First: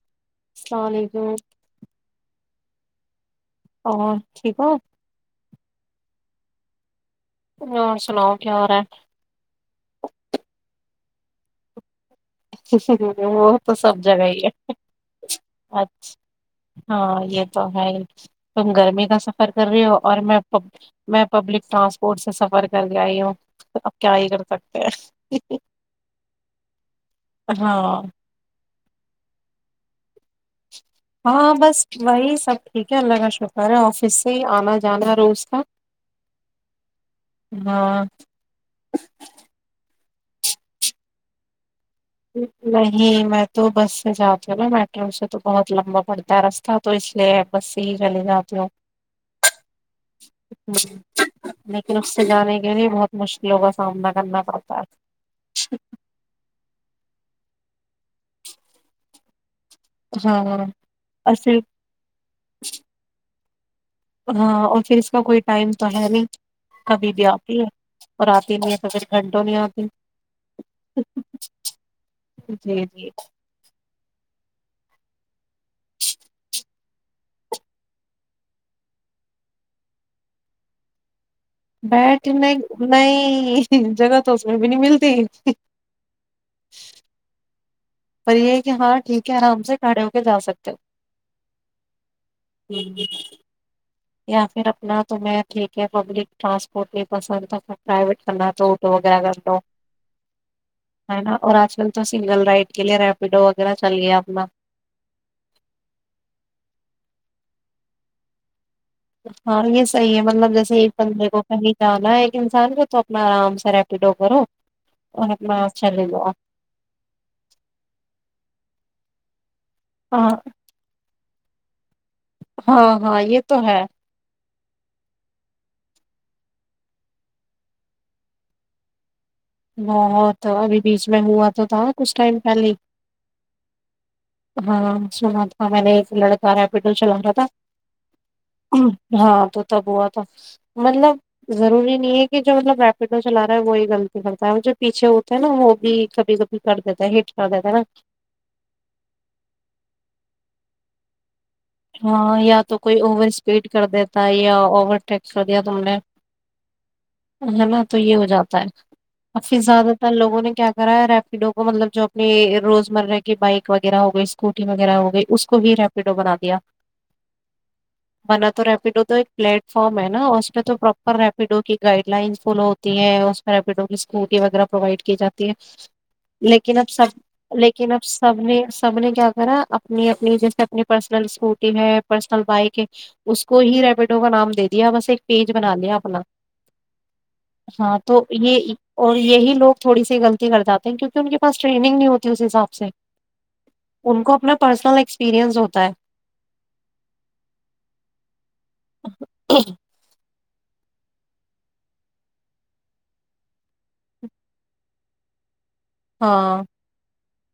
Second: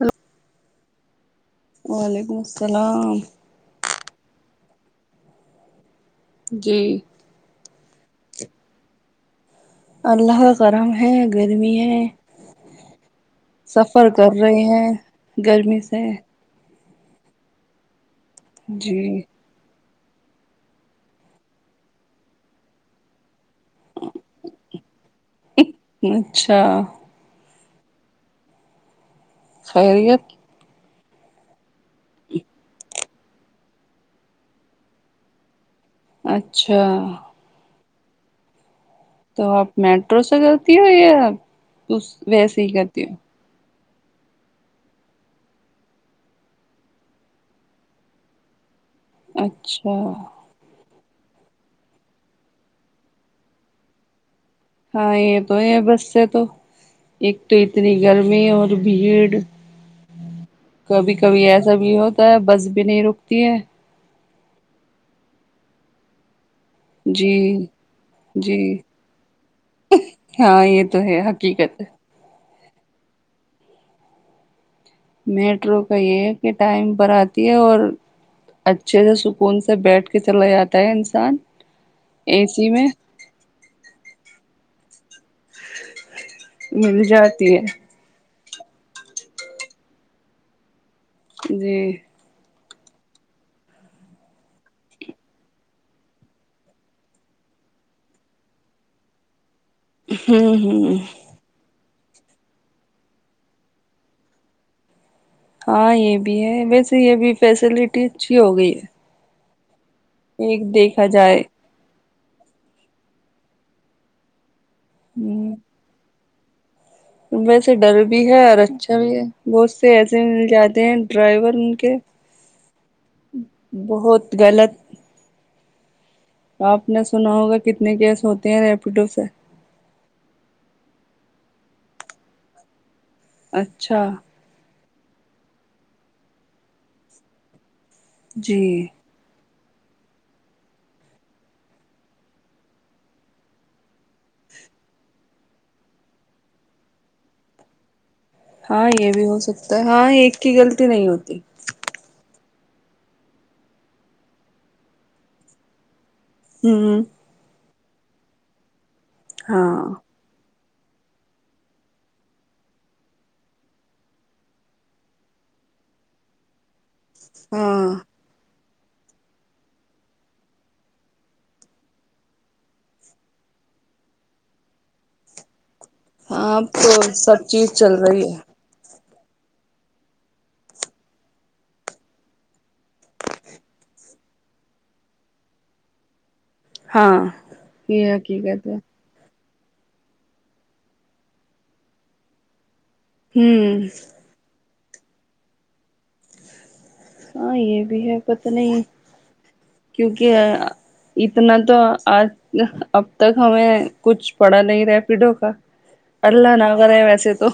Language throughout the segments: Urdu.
ہاں السلام علیکم وعلیکم السلام اور ٹھیک ہو جی اور سناؤ کیا ہو رہ ہے اللہ کا کرم ہے گرمی ہے ہ ہ [unintelligible] سفر کر رہے ہیں گرمی اچ- سے ہاں یہ تو ہے تم جی گرمی کا سفر کر رہے ہو اور میں میں پبلک ٹرانسپورٹ سے سفر کر گیائی ھمم آپ کیا ہی کر سکتے ہیں اچھا ہاں خیریت ہاں بس وہی سب ٹھیک کیا اللہ کا شکر ہے آفس سے ہی آنا جانا ہے روز کا اچھا ہاں تو آپ میٹرو سے کرتی ہو یا ویسے ہی کرتی نہیں ہو میں تو بس سے جاتی ہوں نا میٹرو سے تو بہت لمبا پڑتا ہے رستہ تو اس لیے بس سے ہی چلی جاتی ہوں اچھا لیکن اس سے جانے کے لیے بہت مشکلوں کا سامنا کرنا پڑتا ہے ہاں یہ تو ہی ہے بس سے تو ایک تو اتنی گرمی اور بھیڑ ہاں اور کبھی کبھی پھر ایسا بھی ہوتا ہے بس بھی نہیں رک تی ہے ہاں اور پھر اس کا کوئی ٹائم تو ہے نہیں کبھی بھی جی آتی ہے اور آتی جی نہیں ہے تو پھر گھنٹوں نہیں آتی ہاں یہ تو ہے حقیقت ہے جی جی میٹرو کا یہ ہے کہ ٹائم پر آتی ہے اور اچھے سے سکون سے بیٹھ کے چلا جاتا ہے انسان اے بیٹھنے سی نہیں میں نہیں جگہ تو وہ بھی نہیں ملتی مل جاتی ہے اور یہ ہے کہ ہاں ٹھیک ہے آرام سے کھڑے ہو کے جا سکتے ہیں جی [inaudible] یا پھر اپنا تم ٹھیک ہے پبلک ٹرانسپورٹ ہی پسند تھا پرائیویٹ کرنا تو آٹو وغیرہ کر دو ہمم ہمم آج کل تو سنگل رائڈ کے لیے ریپیڈو وغیرہ چلیے اپنا ہاں یہ بھی ہے ویسے یہ بھی فیسلٹی اچھی ہو گئی ہے ہاں یہ صحیح ہے مطلب جیسے ایک دیکھا بندے جائے کو کہیں جانا ہے ایک انسان کے تو اپنا آرام سے ریپیڈو کرو اور ہ اپنے آپ چلے جو ویسے ڈر بھی ہے اور اچھا بھی ہے بہت سے ایسے ہاں مل جاتے ہیں ڈرائیور ان کے ہاں ہاں یہ تو ہے بہت غلط آپ نے سنا ہوگا کتنے کیس ہوتے ہیں ریپیڈو سے بہت ابھی بیچ میں ہوا تو تھا کچھ ٹائم پہلے اچھا ہاں سنا تھا میں نے ایک لڑکا رپڈو چلا رہا تھا جی ہاں تو تب ہوا تھا مطلب ضروری نہیں ہے کہ جو مطلب ریپڈو چلا رہا ہے وہی غلط کرتا ہے جو پیچھے ہوتے ہے نا وہ بھی کبھی کبھی کر دیتا ہے ہٹ کر دیتا ہے نا ہاں یہ بھی ہو سکتا ہے ہاں ایک کی غلطی نہیں ہوتی ہاں یا تو کوئی اوور اسپیڈ کر دیتا ہے یا اوور ٹیک کر دیا تم نے ہوں ہے نا تو یہ ہو جاتا ہے افی ہاں زیادہ تر لوگوں نے کیا وغیرہ ریپیڈو کو مطلب جو اپنی روزمرہ کی بائک وغیرہ ہو گئی اسکوٹی وغیرہ ہو گئی اس کو بھی ریپیڈو بنا دیا ہاں ریپڈو تو ایک پلیٹ فارم ہے نا اس میں تو پراپر ریپیڈو کی گائڈ لائنس فالو ہوتی ہے اس میں ریپیڈو کی اسکوٹی وغیرہ پروائڈ کی جاتی ہے ہاں لیکن اب تو سب چیز لیکن چل اب رہی ہے سب نے سب نے کیا کرا اپنی اپنی جیسے اپنی پرسنلکوٹ ہے پرسنل بائک اس کو ہی ریپیڈو کا نام دے دیا بس ایک پیج بنا لیا اپنا ہاں ہاں یہ تو حقیقت یہ ہے اور یہی لگ تھوڑی سی غلی کر جاتے ہیں کیونکہ ان کے پاسٹرینگ نہیں ہوتی اس حساب سے ہوں ان کو اپنا پرسنل ایکسپییرئنس ہوتا ہے ہاں یہ بھی ہے پت نہیں کیونکہ اتنا تو آج اب تک ہمیں کچھ پڑا نہیں رہا پیڈو کا اللہ ہاں ناگگرے ویس تو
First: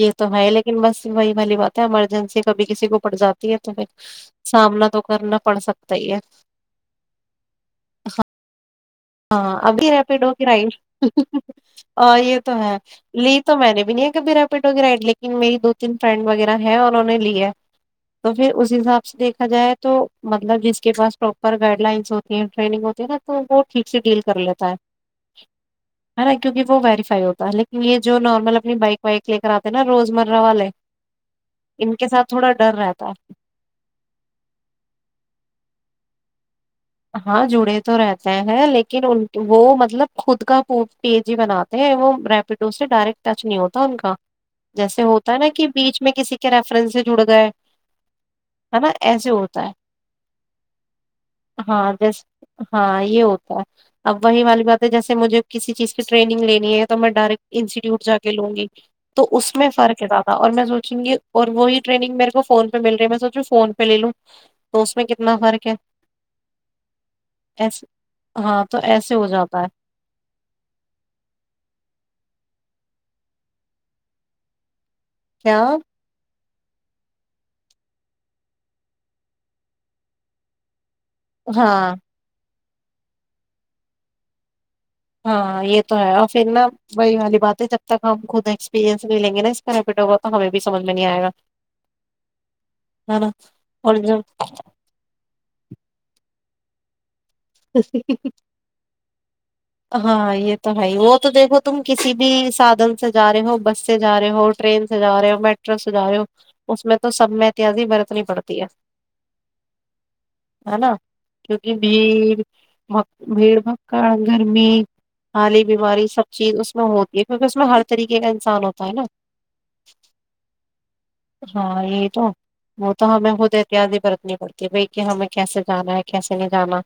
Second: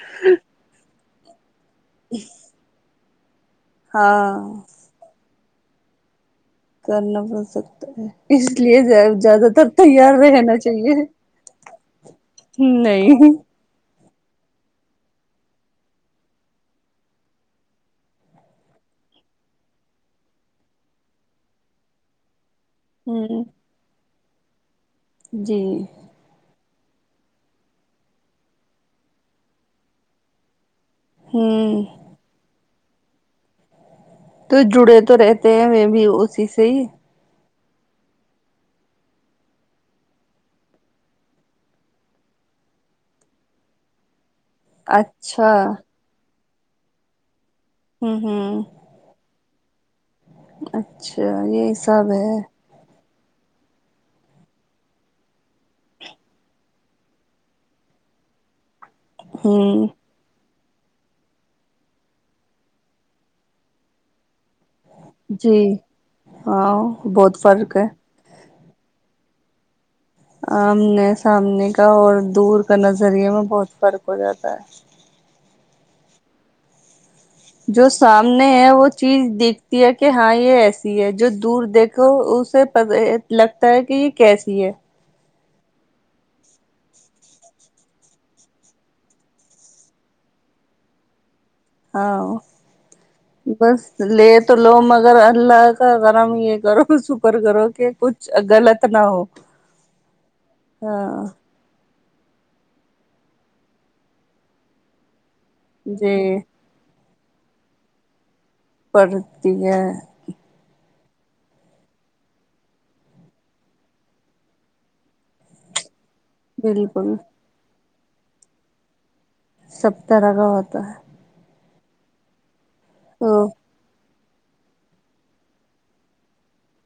یہ تو ہے لیکن بس وہی والی بات [unintelligible] ایمرجنسی کبھی کسی کو [unintelligible] پ جات [unintelligible] تو پھر ہاں سامنا تو کرنا [unintelligible] پڑ سکتا ہی ہے [unintelligible] کرنا پڑ سکتا ہے اس لیے زیادہ ہاں تر ابھی تیار ریپڈو کر رہنا چاہیے یہ تو ہے نہیں لی تو میں نے بھی نہیں بیرا پیٹ کی رائڈ لیکن میری دو تین فرینڈ وغیرہ ہے انہوں نے ل ہے تو پھر اس حساب سے دیکھا جائے تو مطلب جس کے پاس پروپر گائڈ لائنس ہوتی ہیں ٹرینگ ہوتی ہے نا تو ہوں وہ [unintelligible] سے ڈیل کر لیتا ہے [unintelligible] جی [unintelligible] ہے نا کیونکہ وہ ویریفائی ہوتا ہے لیکن یہ جو نارمل اپنی بائک وائک لے کر آتے ہیں نا روزمرہ والے ہوں [unintelligible] ان کے ساتھ تھوڑا ڈر رہتا ت [unintelligible] تو جڑے تو رہتے ہیں میں بھی اسی سے ہی ہاں جو [unintelligible] ڑے تو رہتے ہیں لیکن وہ مطلب خود کا پ پی جی بناتے ہیں وہ ریپڈو سے ڈائریکٹ ٹچ نہیں ہوتا ان کا [unintelligible] جیسے ہوتا ہے نا اچھا کہ بیچ میں کسی کے ریفرنس سے جڑ گئے ہے [unintelligible] ہوں ہے نا ایسے [unintelligible] سائے [unintelligible] اچ [unintelligible] اچھا یہی سب ہے ہاں یہ ہوتا ہے اب وہی والی بات ہے جیسے مجھے کسی چیز کی ٹرینگ لینی ہے تو میں ڈائریکٹ انسٹیٹیوٹ جا کے لوں گی [unintelligible] تو اس میں ہوں فرق ہے زیادہ اور میں سوچوں گی اور وہی ٹریننگ میرے کو فون پہ مل رہی ہے میں سوچوں فون پہ لے لوں [unintelligible] تو اس میں کتنا جی فرق ہے [unintelligible] ہاں بہت فرق ایسے ہے ہاں تو ایسے ہو جاتا ہے [unintelligible] آمنے سامنے کا اور دور کا نظریے میں بہت فرق ہو جاتا ہے کیا [unintelligible] جو سامنے ہے وہ چیز دیکھتی ہے کہ ہاں یہ ایس ہے جو دور ہاں دیکھو اسے [unintelligible] لگتا ہے کہ یہ کیسی ہے [unintelligible] ہاں یہ تو ہے اور پھر نا وہی والی بات ہے جب تک ہم خود ایکسپیرئنس نہیں لیں گے نا اس کا ریپیٹ ہوگا تو ہمیں بھی سمج میں نہیں آئے گا [unintelligible] ہاں ہے نا بس اور لے تو لو مگر اللہ کا گرم یہ سر س کر کرو کہ جب کچھ غلط نہ ہو ہاں یہ تو ہے ہی وہ ہاں تو دیکھو تم کسی بھی سادھن سے ج رہے ہو بس سے جا رہے ہو ٹرین سے جا رہے ہو مٹ ر سجاو جی اس میں تو سب میں احتیازی برتنی پڑتا پڑھتی ہے ہے نا کیونکہ بھی بھیڑ بھککڑ گرمی آالی بیماری سب چیز اس میں بالکل ہوتی ہے کیونکہ اس میں ہر طریقے کا انسان ہوتا ہے نا سب طرح کا ہوتا ہے ہاں یہ تو وہ تو ہمیں خود احتیاط ہی برتنی کرتی بھائی کہ ہمیں کیسے جانا ہے کیسے نہیں جانا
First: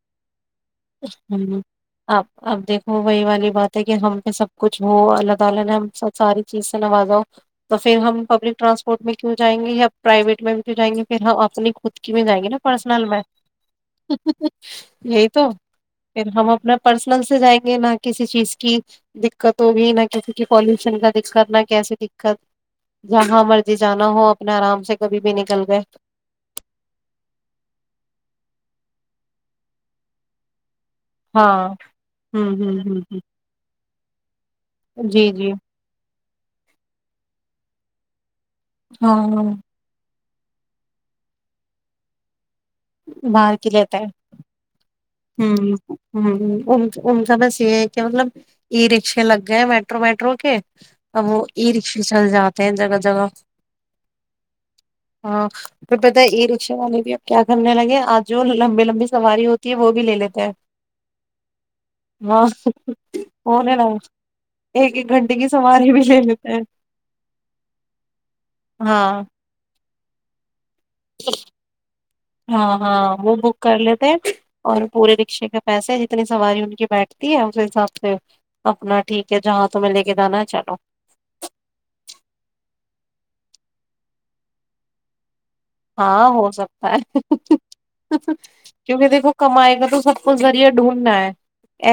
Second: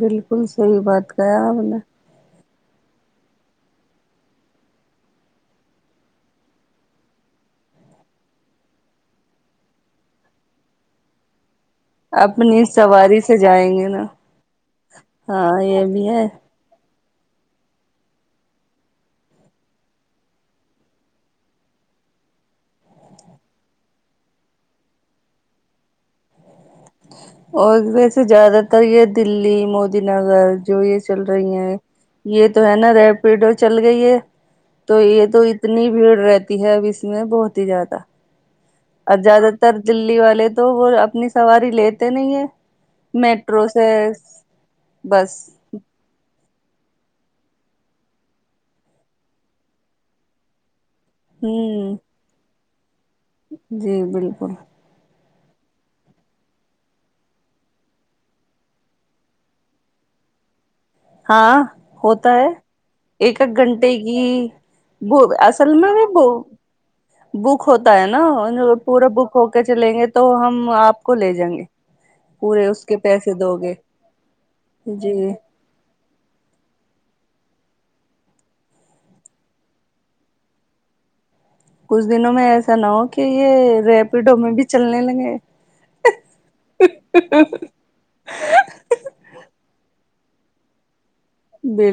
بالکل صحی بات کر آپ ہوں نے اب اب دیکھو وہی والی بات ہے کہ ہم پہ سب کچھ ہو اللہ تعالی نے ہم سب ساری چیز سے نوازاؤ تو پھر ہم پبلک ٹرانسپورٹ میں کیوں جائیں گے یا پرائیویٹ میں کیوں جائیں گے پھر ہم اپنی اتکی بھی جائے گ نا اپنی پ سواری میں سے جائیں گے نا یہی تو ہاں یہ بھی ہے پھر ہم اپنا پرسنل سے جائیں گے نہ کسی چیز کی دقت ہوگ نہ کسی کی پالوشن کا دقت نہ کیسی دقت جہاں مرضی جانا ہو اپنے آرام سے کبھی بھی نکل گئے اور ویسے زیادہ تر یہ دلی مودی نگر جو یہ چل رہی ہاں ہیں یہ ہوں تو ہے ہوں نا ہوں ریپڈ چل گے تو ہ یہ جی تو جی اتنی بھیڑ رہتی تی ہے اب اس میں بہت ہی زیادہ ہاں اور ہاں زیادہ تر دلی والے تو وہ اپنی سواری لیتے نہیں ہے باہر میٹرو کی سے لیتا ہے بس ہ ہ ان کا بس یہ ہے کہ مطلب ای رکشے لگ گئے میٹرو ویٹرو کے اب وہ ای ہوں رکشے چل جاتا تر جی بالکل ہاں توھر پتا ای رکشا والے بھی کیا کرھرنے لگے آج جو لمبی لمبی سواری ہوتی ہے وہ بھی لے لیتے ہیں ہاں ہوتا ہاں ہے ایک ایک ہونے لگا گھنٹے کی ایک ایک ب گھنٹے کی اصل میں سواری بھی ب لے لیتے ہیں بک ہوتا ہے نا پورا ہاں بک ہو کے چلیں گے تو تو ہم [unintelligible] لے جائیں گے پورے ہاں اس کے ہاں پیسے وہ دو بک گے کر لیتے اور جی پورے رکشے کے پیسے [unintelligible] اپتنی سواری ان کی بیٹھتی ہے اسی حساب سے اپنا ٹھیک ہے جہاں تہیں لے کے جانا ہے چلو [unintelligible] کچھ دنوں میں ایسا نہ ہو کہ یہ ریپیڈو میں بھی چلنے لگے ہاں ہو سکتا ہے کیونکہ دیکھو کمائی کا تو سب پ زری ڈھونڈا ہے [unintelligible]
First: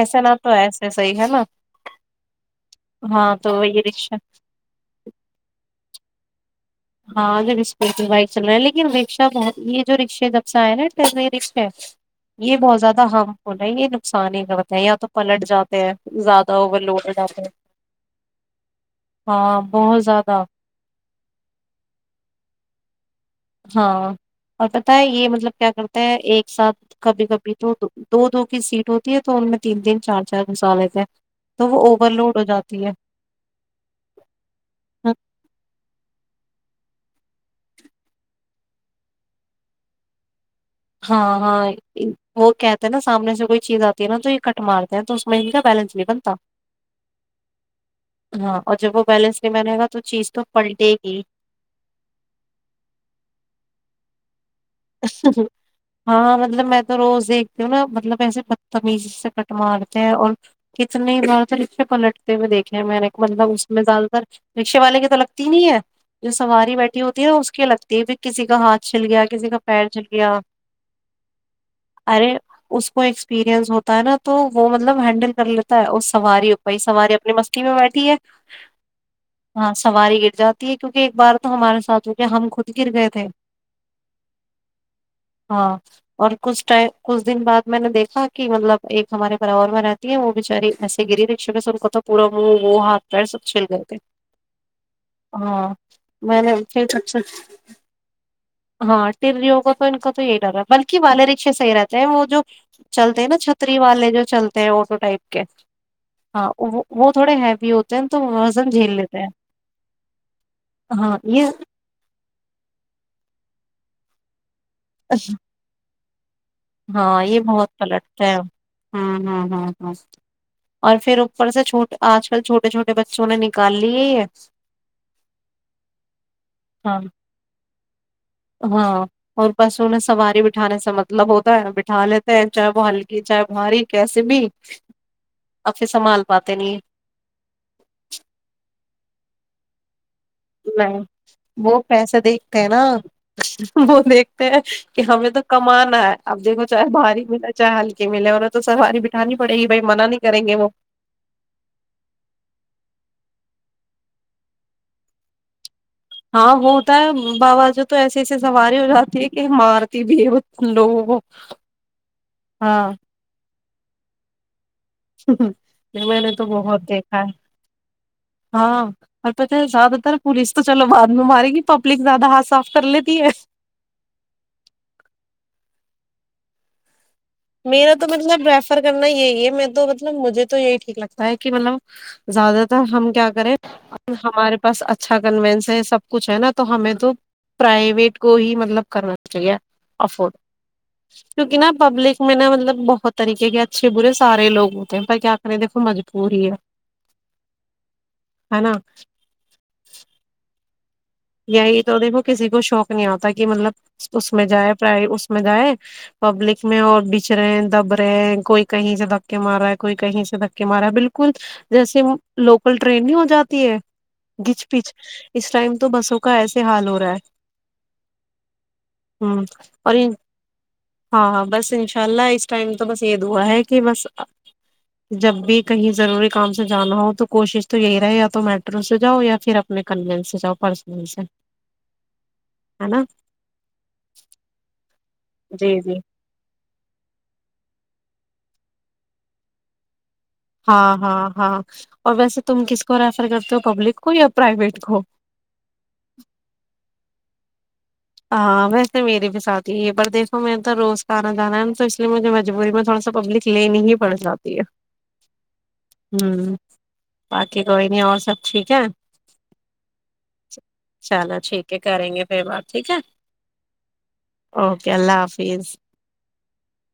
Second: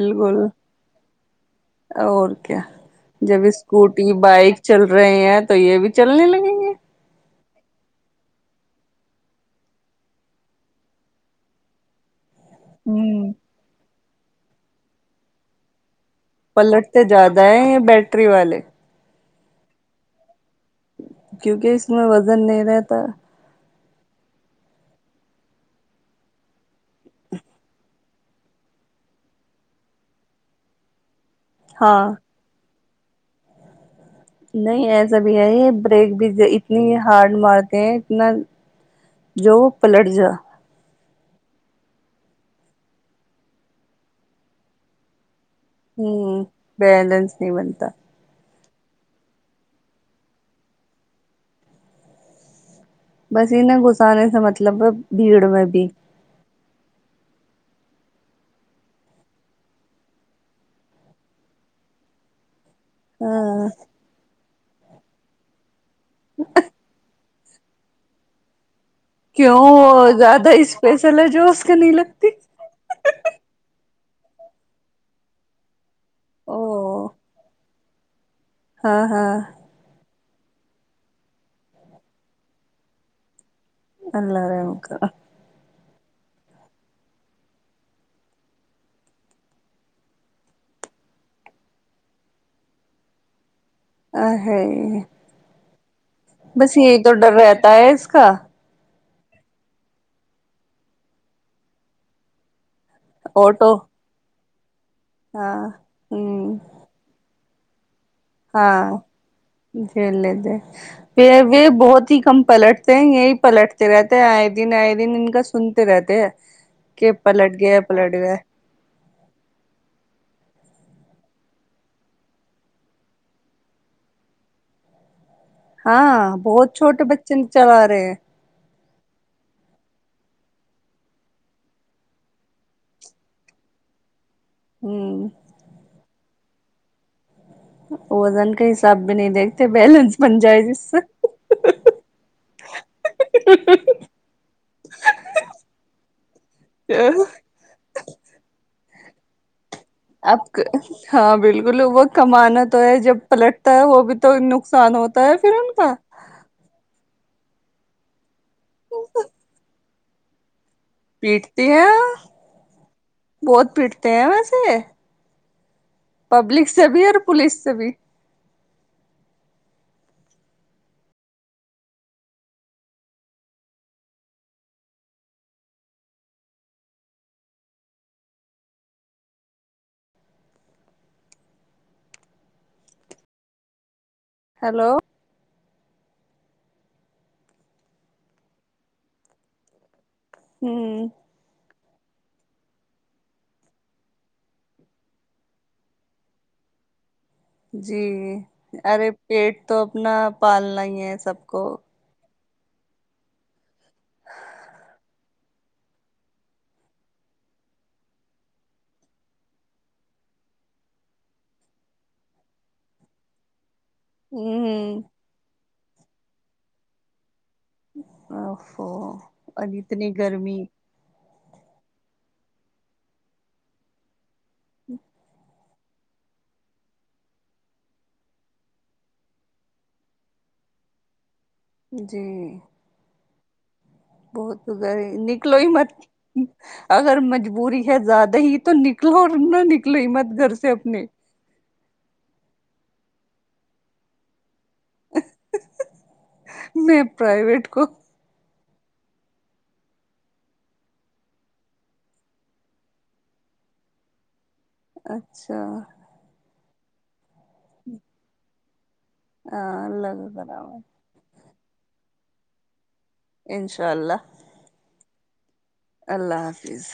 ایسا نہ تو ایسے صحیح ہے نا اور کیا ہاں جب تو یہ اسکوٹی رکشا بائک چل رہے ہیں تو یہ بھی [unintelligible] چلنے لگیں گے [unintelligible] ہاں جو رسپورٹل بائک چل رہا لیکن رکشا بہت یہ جو رکشے جب سے آئے نا رکشے ہے یہ بہت زیادہ ہوں ہارم فل ہے یہ [unintelligible] سانی کا بتا ہے یا تو پلٹ جاتے ہیں [unintelligible] اوور پلٹ تو لوڈ ہو زیادہ جاتے ہیں ہے بیٹری والے ہاں بہت زیادہ کیونکہ اس میں وزن نہیں رہتا ہاں اور پت ہے یہ مطلب کیا کرتا ہیں ایک ساتھ کبھی کبھی تو دو دو کی سیٹ ہوتی ہے تو ان میں تین تین چار چار گسال لیتے ہیں تو وہ ہاں اوور لوڈ ہو جاتی ہے نہیں ایسا بھی ہے یہ بریک بھی اتنی ہارڈ مارتے ہیں اتنا جو پلٹ جا [unintelligible] ہاں ہاں وہ کہتے ہیں نا سامنے سے کوئی چیز آتی ہے نا تو یہ کٹ مارتے ہیں تو میں ان کا بیلنس نہیں ہوں بنتا بیلنس نہیں بنتا [unintelligible] ہاں اور جب وہ بیلنس نہیں میں نے گا تو چیز تو پلٹے گی [unintelligible] بس انہیں غسہ نہیں سمجھ مطلب بھیڑ میں بھی [unintelligible] ہاں مطلب میں تو روز دیکھتی ہوں نا مطلب ایسے بدتمیزی سے کٹ مارتے ہیں اور کتنے زے پلٹتے ہوئے دیکھتے [unintelligible] میں نے مطلب ہاں اس میں زیادہ تر [unintelligible] رکشے والے کی تو لگتی ہی نہیں ہے [unintelligible] جو سواری بیٹھی ہوتی ہے ن اس لگتی ہے بھی کسی کا ہاں [unintelligible] چھل گیا کسی کا [unintelligible] ا گیا زیادہ اس پیس ل جوس کا نہیں لگتی [unintelligible] تا ہے نا تو وہ مطلب ہینڈل کر لیتا ہے اس [unintelligible] سواری ا پائی او سواری اپنی مستی میں بیٹھ [unintelligible] پی ایچ [unintelligible] ہاں سواری کے [unintelligible] جاتی ہے کیونکہ ایک بار تو ہمارے ساتھ ہو گ ہم خود گر گئے تھے اللہار مک ہاں اور کچھ ٹم کچھ دن بعد میں نے دیکھا کہ مطلب ایک ہمارے پاار میں رہتی ہے وہ بچاری ایسے گری رکشک سے ان کو تو پورا وہ وہ ہاتھ پیر اچ ہے ہاں میں بس نےھر یہی تو سے ڈر رہتا ہے اس کا ہاں ی کو تو ان کا تو یہی ڈرا ہے بلکہ والے رکشے صحی رہتے ہیں وہ جو چلتے ہیں نا آٹو چھتری والے جو چلتے [inaudible] پ کے ہاں ہ ہاں وہ تھڑے بھی ہاں جھیل ہاں یہ لیتے بہت ہی کم پلٹتے ہیں یہی پلٹتے رہتے آئے دن آئے دن ان کا سنتے رہتے کہ ہاں یہ پلٹ بہت گیا پلٹ پلٹتا ہے گیا ہاں ہ ہ ہ اور پھر اوپر سے چھوٹ آج کل چھوٹے چھوٹے بچوں نے نکال لیے یہ ہاں بہت ہاں چھوٹے بچے چلا رہے تے ہاں اور پشوں نے سواری بٹھانے سے مطلب ہوتا ہے بٹھا لیتے ہیں چاہے وہ ہلکی چاہے بھاری کیسے بھی ہوں پات نہیں وزن کا حساب بھی نہیں دیکھتے بیلنس بن جائے جس سے نہیں وہ پیسے دیکھتے ہیں نا وہ دیکھتے ہیں کہ ہمیں تو کمانا ہے اب دیکھو چاہے بھاری ملے چاہے ہلکے ملے ہیں تو سواری جانی پڑی آپ ہاں بالکل وہ کمانا تو ہے جب پلٹتا ہے وہ بھی تو نقصان ہوتا ہے پھر ان کا ہاں وہ ہوتا ہے بابا جو تو ایسے ایسے سواری ہو جاتی ہے کہ مارتی بھی ہے ل پیٹتی ہے ہاں بہت پیٹتے ہیں ویسے ہ ہ پبلک سے بھی اور پولیس سے بھی ہاں اور پتاہ ہے زیادہ تر پولیس تو چلو بعد میں مارے گی پبلک زیادہ ہاتھ صاف کر لیتی ہے میرا تو مطلب ریفر کرنا یہی ہے میں تو مطلب مجھے تو یہی ٹھیک لگتا ہے کہ مطلب زیادہ تر ہم کیا کریں ہمارے پاس ہیلو اچھا کنوینس ہے سب کچھ ہے نا تو ہمیں تو پرائیویٹ کو ہی مطلب کرنا چاہیے افڈ ہ کیونک نا پبلک میں نا مطلب بہت طریقے کے اچھے برے سارے لوگ ہوتے ہیں پر کیا کریں دیکھو مجبور ہی ہے جی ہے نا ارے پیٹ تو اپنا پالنا ہی ہے سب کو یای تو کسی کو شوق نہیں آتا کہ مطلب اس میں جائے پرائی اس میں جائے پبلک میں اور بچھ رہے ہیں دب رہے ہیں کوئی کہیں سے دھکے مار رہا ہے کوئی کہیں سے دھکے مار رہا ہے بالکل جیسے لوکل ٹرین نہیں ہو جاتی ہے گچ پچ ہوں اس ٹائم تو بسوں کا ایسے حال ہو رہا ہے او ہ اور اتنی ان- گرمی ہاں ہاں بس انشاء اللہ اس ٹائم تو بس یہ دعا ہے کہ بس جب بھی کہیں ضروری کام سے جانا ہو تو کوشش تو یہی رہے یا تو میٹرو سے جاؤ یا پھر اپنے کنوینس سے جاؤ پڑ سشن جی بہت اگ ہے نکلو ہی جی مت جی اگر مجبوری زیادہ ہی تو نکلو اور نہ نکلو ہی مت گھر سے ہاں اپنے ہاں ہاں اور ویسے تم کس کو ریفر کرتے ہو پبلک کو یا پرائیویٹ کو پرائیویٹ کو ہاں ویسے میرے بھی ساتھ ہی ہے پر دیکھو میں تو روز کا آنا جانا ہے ن تو اس لیے مجھے مجبوری میں تھوڑا سا پبلک لیننے ہی پڑے جاتا اچھا باقی کوئی نہیں اور سب ٹھیک ہے ہاں الگ کراابا چلو ٹھیک کریں گے پھر بات ٹھیک ہے انشاء اللہ پی [unintelligible] اللہ حافظ